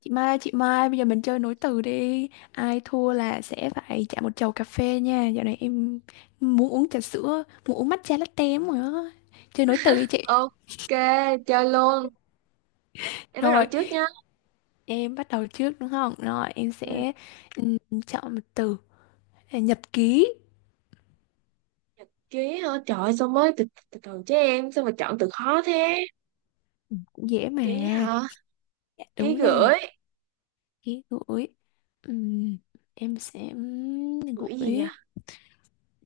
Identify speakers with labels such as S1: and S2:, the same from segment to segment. S1: Chị Mai, bây giờ mình chơi nối từ đi. Ai thua là sẽ phải trả một chầu cà phê nha. Dạo này em muốn uống trà sữa, muốn uống matcha latte lắm rồi đó. Chơi nối từ đi chị.
S2: Ok, chơi luôn. Em bắt đầu
S1: Rồi,
S2: trước nha.
S1: em bắt đầu trước đúng không? Rồi, em
S2: Ừ,
S1: sẽ ừm, chọn một từ. À, Nhật ký,
S2: ký hả? Trời ơi, sao mới từ từ, từ chứ em, sao mà chọn từ khó thế?
S1: cũng dễ mà.
S2: Ký hả?
S1: Dạ,
S2: Ký
S1: đúng rồi,
S2: gửi.
S1: ký gửi. Ừm, em sẽ
S2: Gửi gì nhỉ?
S1: gửi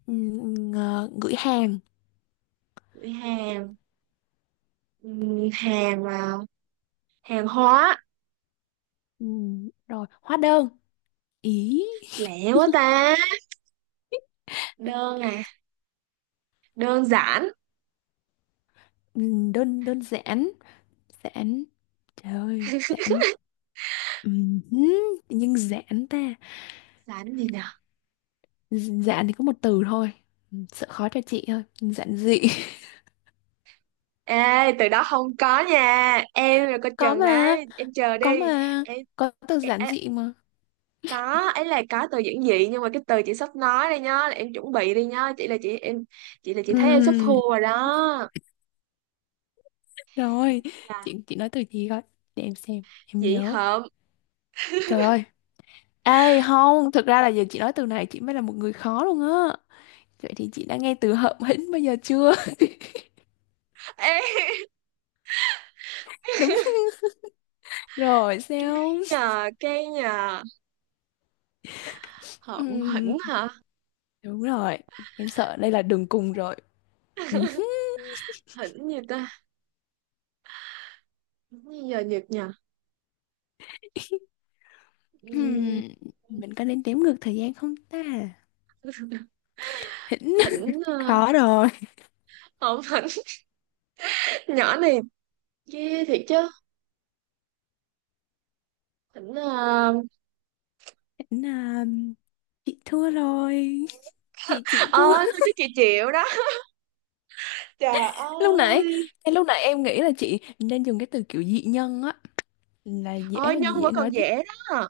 S1: gửi hàng.
S2: Gửi hàng. Ừ, hàng mà hàng hóa.
S1: Rồi, hóa đơn. Ý,
S2: Lẹ quá ta. Đơn à, đơn giản.
S1: đơn đơn giản. Giãn. Trời ơi, giãn. Ừm, Tự nhiên giãn ta.
S2: Giản gì nhỉ?
S1: Giãn thì có một từ thôi. Sợ khó cho chị thôi. Giản dị.
S2: Ê, từ đó không có nha. Em là coi
S1: Có
S2: chừng
S1: mà.
S2: đấy. Em chờ
S1: Có
S2: đi.
S1: mà.
S2: Em,
S1: Có từ
S2: em,
S1: giản dị mà.
S2: có ấy là có từ giản dị nhưng mà cái từ chị sắp nói đây nhá là em chuẩn bị đi nhá, chị là chị thấy em sắp
S1: Ừm,
S2: thua rồi đó.
S1: Rồi.
S2: Dạ.
S1: Chị nói từ gì coi. Để em xem. Em
S2: Chị
S1: nhớ.
S2: hợm.
S1: Trời ơi. Ê, không. Thực ra là giờ chị nói từ này, chị mới là một người khó luôn á. Vậy thì chị đã nghe từ hợm hĩnh bao giờ chưa?
S2: Ê,
S1: Đúng rồi sao.
S2: nhờ cái nhờ, hợm hỉnh
S1: Ừm,
S2: hả?
S1: Đúng rồi. Em sợ đây là đường cùng rồi. Ừ hứ.
S2: Hỉnh gì ta? Hỉnh gì giờ nhật nhờ? Ừm,
S1: Ừm, mình có nên đếm ngược thời gian không ta? Hỉnh
S2: hỉnh
S1: khó rồi.
S2: hợm hỉnh. Nhỏ này ghê thiệt chứ. Hỉnh,
S1: Hỉnh à, chị thua rồi. Chị chịu thua.
S2: ôi thôi chứ chị chịu đó, trời
S1: Lúc nãy,
S2: ơi.
S1: ngay lúc nãy em nghĩ là chị nên dùng cái từ kiểu dị nhân á, là dễ,
S2: Ôi nhân
S1: dễ
S2: vẫn còn
S1: nói tiếp.
S2: dễ đó.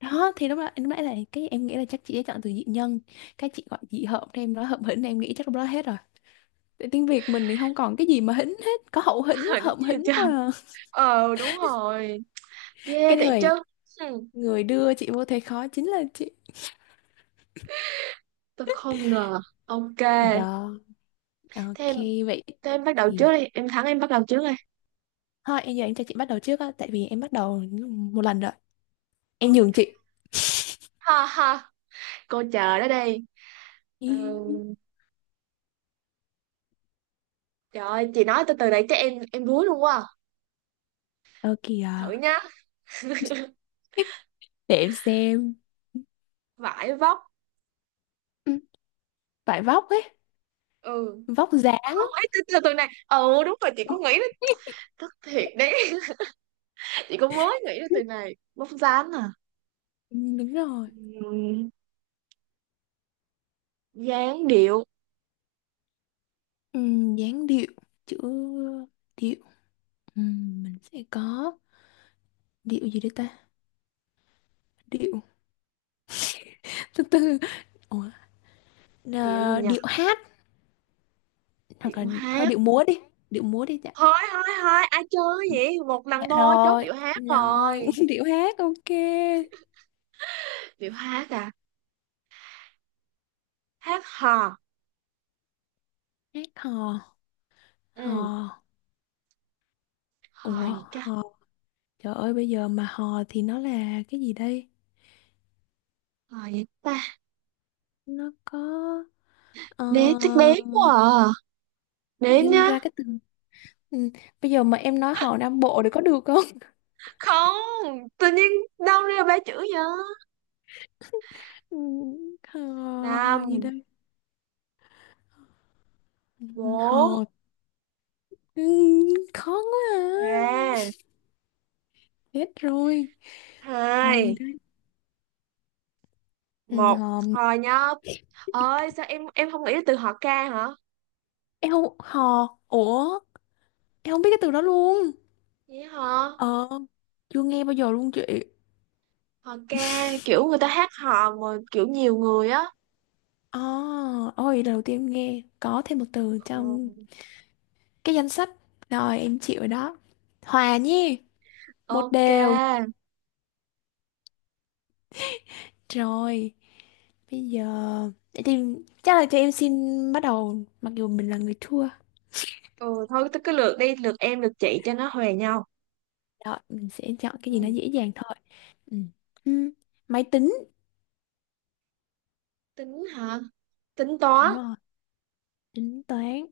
S1: Đó thì lúc đó lúc nãy là cái em nghĩ là chắc chị sẽ chọn từ dị nhân. Cái chị gọi dị hợm thì em nói hợm hỉnh, em nghĩ chắc lúc đó hết rồi. Tại tiếng Việt mình thì không còn cái gì mà hỉnh hết, có hậu hỉnh,
S2: Hỉnh
S1: hợm
S2: gì
S1: hỉnh
S2: trời?
S1: thôi à.
S2: Ờ đúng rồi. Ghê
S1: Cái
S2: thiệt chứ.
S1: người
S2: Hmm.
S1: người đưa chị vô thế khó chính là chị.
S2: Tôi không ngờ. Ok.
S1: Đó.
S2: Thế em,
S1: Ok, vậy
S2: thế em bắt đầu trước
S1: thì
S2: đi. Em thắng em bắt đầu trước đi.
S1: thôi em giờ em cho chị bắt đầu trước á, tại vì em bắt đầu một lần rồi. Em nhường
S2: Ok.
S1: chị.
S2: Ha ha. Cô chờ đó đi.
S1: Ý,
S2: Ừ. Trời ơi chị nói từ từ này chắc em đuối luôn quá à.
S1: ok
S2: Thử
S1: à.
S2: nhá.
S1: Để em xem.
S2: Vải vóc.
S1: Ừ, vải vóc ấy,
S2: Ừ.
S1: vóc dáng.
S2: Không ấy từ từ từ này. Ừ đúng rồi chị cũng nghĩ đến. Thật thiệt đấy. Chị cũng mới nghĩ đến từ này. Vóc dáng à.
S1: Ừ, đúng rồi.
S2: Ừm, dáng điệu.
S1: Ừ, dáng điệu, chữ điệu. Ừ, mình sẽ có điệu gì đây ta? Điệu. Từ từ. Ủa,
S2: Điệu gì
S1: à,
S2: nhỉ?
S1: điệu hát, hoặc
S2: Điệu
S1: là thôi
S2: hát.
S1: điệu múa đi dạ.
S2: Thôi thôi thôi ai chơi
S1: Ừ,
S2: vậy, một
S1: dạ
S2: lần thôi, chốt
S1: rồi,
S2: điệu hát
S1: rồi,
S2: rồi.
S1: điệu hát ok.
S2: Điệu hát à. Hát hò.
S1: Hát hò, hò,
S2: Ừ, hò
S1: ủa
S2: gì ta?
S1: hò, trời ơi bây giờ mà hò thì nó là cái gì đây?
S2: Hò gì ta?
S1: Nó có, ờ,
S2: Đếm chắc đếm quá à.
S1: tự
S2: Đếm
S1: dưng
S2: nhá.
S1: ra cái từ, ừ. Bây giờ mà em nói hò Nam Bộ thì có được không?
S2: Không tự nhiên đâu ra ba chữ vậy.
S1: Ừ, hò, hò gì
S2: Năm,
S1: đây? Ừ, hò,
S2: bốn,
S1: ừ, khó quá à.
S2: ba,
S1: Hết rồi, hò gì
S2: hai,
S1: đây? Ừ,
S2: một.
S1: hò,
S2: Hò nhá. Ơi sao em không nghĩ là từ hò ca hả?
S1: em không, hò, ủa, em không biết cái từ đó luôn.
S2: Vậy hả?
S1: Ờ, chưa nghe bao giờ luôn chị.
S2: Hò ca kiểu người ta hát hò mà kiểu nhiều người á.
S1: Oh, ôi lần đầu tiên em nghe có thêm một từ trong
S2: Ừ,
S1: cái danh sách. Rồi em chịu rồi đó. Hòa nhi, một
S2: ok.
S1: đều. Rồi, bây giờ để tìm chắc là cho em xin bắt đầu mặc dù mình là người thua.
S2: Ừ thôi tôi cứ lượt đi lượt em lượt chị cho nó huề nhau.
S1: Rồi, mình sẽ chọn cái gì nó
S2: Ừ.
S1: dễ dàng thôi. Ừ. Ừ. Máy tính.
S2: Tính hả? Tính toán.
S1: Đúng rồi, tính toán.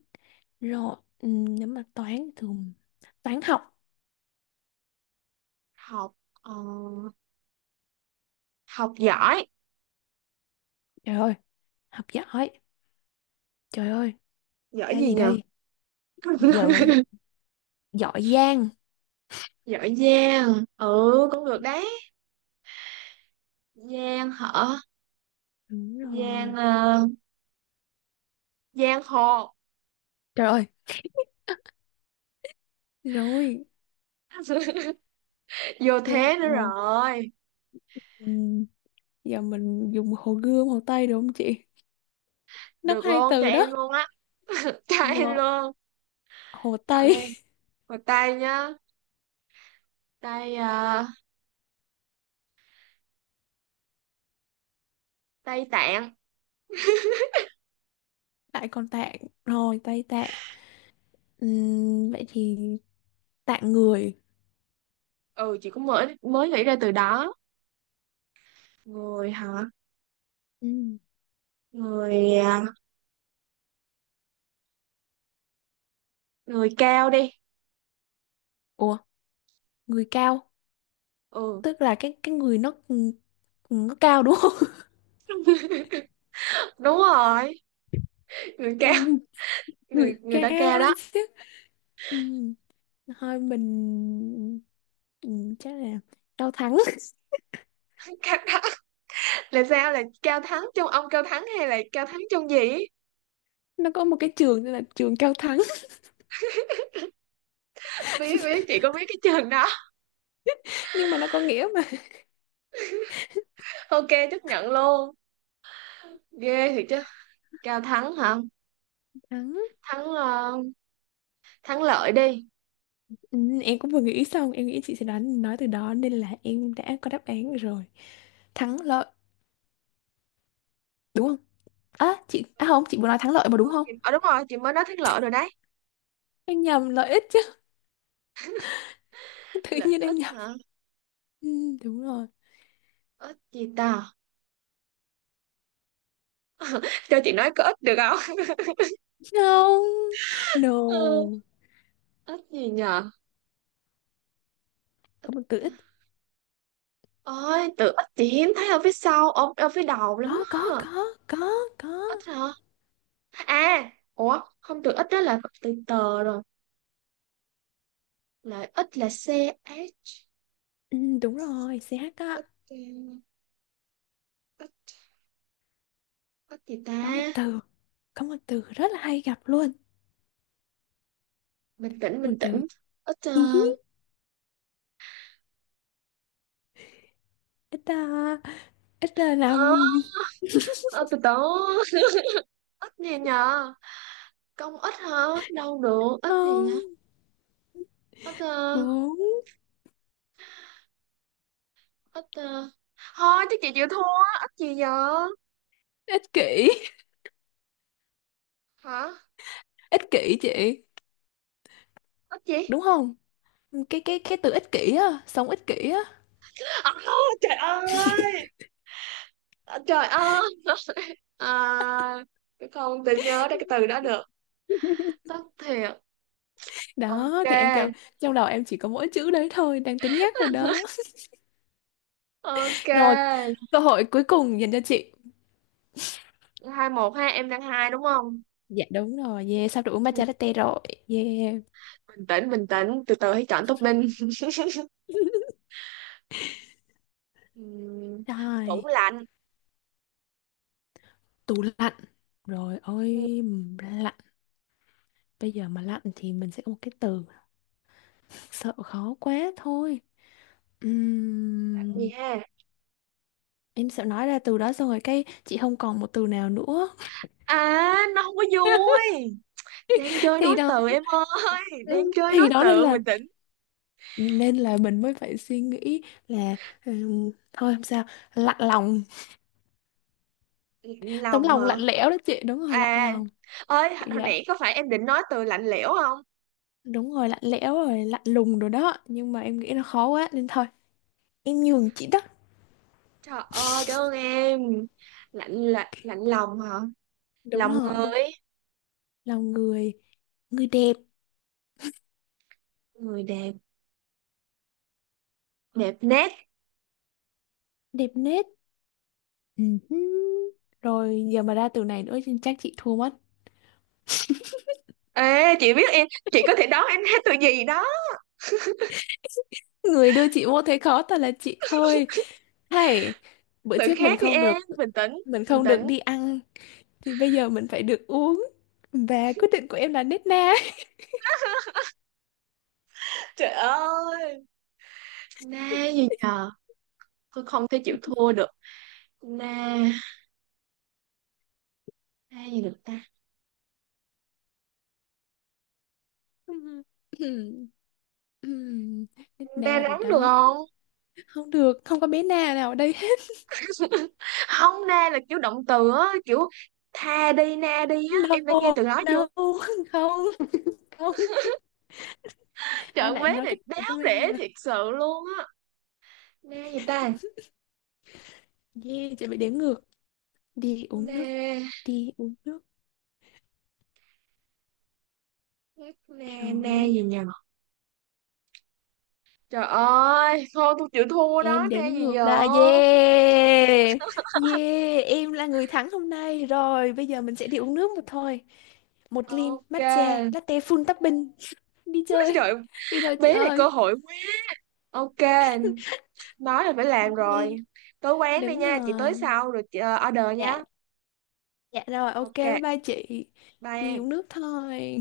S1: Rồi, ừ, nếu mà toán thường, toán học.
S2: Học ờ, học giỏi.
S1: Trời ơi, học giỏi. Trời ơi,
S2: Giỏi
S1: ra
S2: gì
S1: gì
S2: nhờ?
S1: đây? Giờ mà giỏi, giỏi giang.
S2: Giỏi giang. Ừ cũng được đấy. Giang hả?
S1: Đúng
S2: Giang
S1: rồi.
S2: ờ, giang hồ.
S1: Trời ơi, rồi,
S2: Vô
S1: giang
S2: thế nữa
S1: hồ.
S2: rồi.
S1: Ừ, giờ mình dùng hồ Gươm, hồ Tây được không chị? Nó có
S2: Được
S1: hai
S2: luôn cho
S1: từ
S2: em
S1: đó.
S2: luôn á. Cho em
S1: Rồi,
S2: luôn.
S1: hồ
S2: Chọn
S1: Tây,
S2: đi. Một tay nhá. Tay ờ, tay tạng.
S1: lại còn Tạng. Rồi, Tây Tạng. Vậy thì Tạng người.
S2: Ừ chị cũng mới mới nghĩ ra từ đó. Người hả?
S1: Ừm,
S2: Người à, người cao đi.
S1: Ủa, người cao.
S2: Ừ
S1: Tức là cái người nó cao đúng không?
S2: đúng rồi, người cao.
S1: Ừm, Người
S2: Người người đã cao
S1: cao
S2: đó.
S1: đấy chứ. Ừm, Thôi mình chắc là Cao Thắng.
S2: Cao đó là sao, là cao thắng trong ông cao thắng hay là cao thắng trong gì ấy?
S1: Nó có một cái trường tên là trường Cao Thắng.
S2: Biết biết chị có biết cái trường đó.
S1: Nhưng mà nó có nghĩa mà.
S2: Ok, chấp nhận luôn. Ghê thiệt chứ. Cao thắng hả?
S1: Thắng.
S2: Thắng ờ, thắng lợi đi.
S1: Ừ, em cũng vừa nghĩ xong, em nghĩ chị sẽ đoán nói từ đó nên là em đã có đáp án rồi, thắng lợi đúng không? À chị, à không, chị vừa nói thắng lợi mà đúng không?
S2: Ờ đúng rồi chị mới nói thắng lợi rồi đấy.
S1: Em nhầm lợi ích chứ. Tự
S2: Lợi
S1: nhiên em
S2: ích
S1: nhầm.
S2: hả?
S1: Ừ, đúng rồi.
S2: Ích gì ta? Cho chị nói có ích được không?
S1: Không, no,
S2: Ừ, ích gì nhờ?
S1: có một từ ít.
S2: Ích. Ôi tự ích chị hiếm thấy ở phía sau, ở phía đầu lắm
S1: có có
S2: á.
S1: có có
S2: Ít
S1: có.
S2: hả? À, ủa, không từ ít đó là từ tờ rồi. Là ít là C, H.
S1: Ừ, đúng rồi CH á.
S2: Ít, ừ, ít, ít gì ta?
S1: Có một từ, có một từ rất là hay gặp luôn.
S2: Bình tĩnh,
S1: Một
S2: bình
S1: từ.
S2: tĩnh. Ít,
S1: Hí hí. Ít ta. Ít ta, năm,
S2: ờ, ờ, từ từ. Ít gì nhờ? Công ít hả? Đâu được, ít gì nhỉ?
S1: không,
S2: Ít, ờ,
S1: bốn,
S2: ít, ờ. Thôi, chứ chị chịu thua. Ít gì giờ?
S1: ích kỷ,
S2: Hả?
S1: ích kỷ chị,
S2: Ít gì?
S1: đúng không? Cái từ ích kỷ á, sống ích kỷ á.
S2: À, trời ơi! À, trời ơi! À, không tự nhớ ra cái từ đó được. Tất thiệt.
S1: Đó
S2: Ok.
S1: thì em kêu trong đầu em chỉ có mỗi chữ đấy thôi, đang tính nhắc rồi đó.
S2: Ok,
S1: Rồi, cơ hội cuối cùng dành cho chị.
S2: hai một ha, em đang hai đúng không?
S1: Dạ đúng rồi, yeah sắp được uống
S2: Ừ,
S1: matcha latte rồi. Yeah.
S2: bình tĩnh, bình tĩnh, từ từ hãy chọn topping. Ừm, tủ
S1: Rồi,
S2: lạnh.
S1: tủ lạnh, rồi
S2: Ừ,
S1: ôi, lạnh, bây giờ mà lạnh thì mình sẽ có một cái từ, sợ khó quá thôi.
S2: lạnh gì
S1: Ừm,
S2: ha?
S1: em sợ nói ra từ đó xong rồi cái chị không còn một từ nào nữa.
S2: À, nó không có vui. Đang chơi
S1: Thì
S2: nói
S1: đó.
S2: từ em ơi, đang
S1: Ừ,
S2: chơi
S1: thì
S2: nói
S1: đó nên
S2: từ,
S1: là
S2: bình tĩnh.
S1: nên là mình mới phải suy nghĩ là thôi không sao, lạnh lòng,
S2: Lạnh
S1: tấm
S2: lòng
S1: lòng
S2: hả?
S1: lạnh lẽo đó chị, đúng rồi lạnh
S2: À,
S1: lòng
S2: ơi,
S1: kiểu
S2: hồi
S1: vậy.
S2: nãy có phải em định nói từ lạnh lẽo không?
S1: Đúng rồi lạnh lẽo rồi, lạnh lùng rồi đó, nhưng mà em nghĩ nó khó quá nên thôi em nhường chị đó.
S2: Trời ơi, cảm ơn em. Lạnh lạnh lạnh lòng hả?
S1: Đúng
S2: Lòng
S1: rồi,
S2: người.
S1: lòng người, người đẹp,
S2: Người đẹp. Đẹp nét.
S1: đẹp nết. Ừ hứ. Rồi giờ mà ra từ này nữa thì chắc chị thua mất.
S2: Ê, chị biết em, chị có thể đoán em hát từ gì đó.
S1: Người đưa chị vô thế khó thật là chị thôi. Hay bữa
S2: Từ
S1: trước mình
S2: khác đi
S1: không
S2: em,
S1: được,
S2: bình tĩnh,
S1: mình
S2: bình
S1: không được
S2: tĩnh.
S1: đi ăn thì bây giờ mình phải được uống, và quyết định của em là nết na.
S2: Trời ơi, na gì nhờ, tôi không thể chịu thua được. Na, na gì được ta?
S1: Ừm, Nết
S2: Na
S1: na rồi
S2: nóng được
S1: đó.
S2: không?
S1: Không được, không có bé na nào ở đây hết.
S2: Không, na là kiểu động từ á, kiểu tha đi, na đi á.
S1: No,
S2: Em đã nghe từ đó chưa?
S1: no, không, không, ai
S2: Trận
S1: lại
S2: vế
S1: nói
S2: này
S1: cái từ
S2: đáo
S1: đó bây
S2: để
S1: giờ.
S2: thiệt sự luôn á. Na gì ta?
S1: Yeah chị bị đếm ngược, đi uống
S2: Na,
S1: nước, đi uống nước
S2: na, na
S1: rồi.
S2: gì nhờ? Trời ơi, thôi tôi chịu thua đó,
S1: Em
S2: na
S1: đếm
S2: gì
S1: ngược
S2: giờ?
S1: đã. Yeah, yeah em là người thắng hôm nay rồi, bây giờ mình sẽ đi uống nước một thôi, một ly
S2: Ok.
S1: matcha latte full topping, đi chơi
S2: Trời,
S1: đi thôi chị
S2: bé này cơ
S1: ơi.
S2: hội quý. Ok, nói là phải làm rồi. Tới quán đi
S1: Đúng
S2: nha, chị tới
S1: rồi,
S2: sau rồi chị order
S1: dạ,
S2: nha.
S1: dạ rồi, ok
S2: Ok,
S1: bye bye chị.
S2: bye
S1: Đi
S2: em.
S1: uống nước thôi.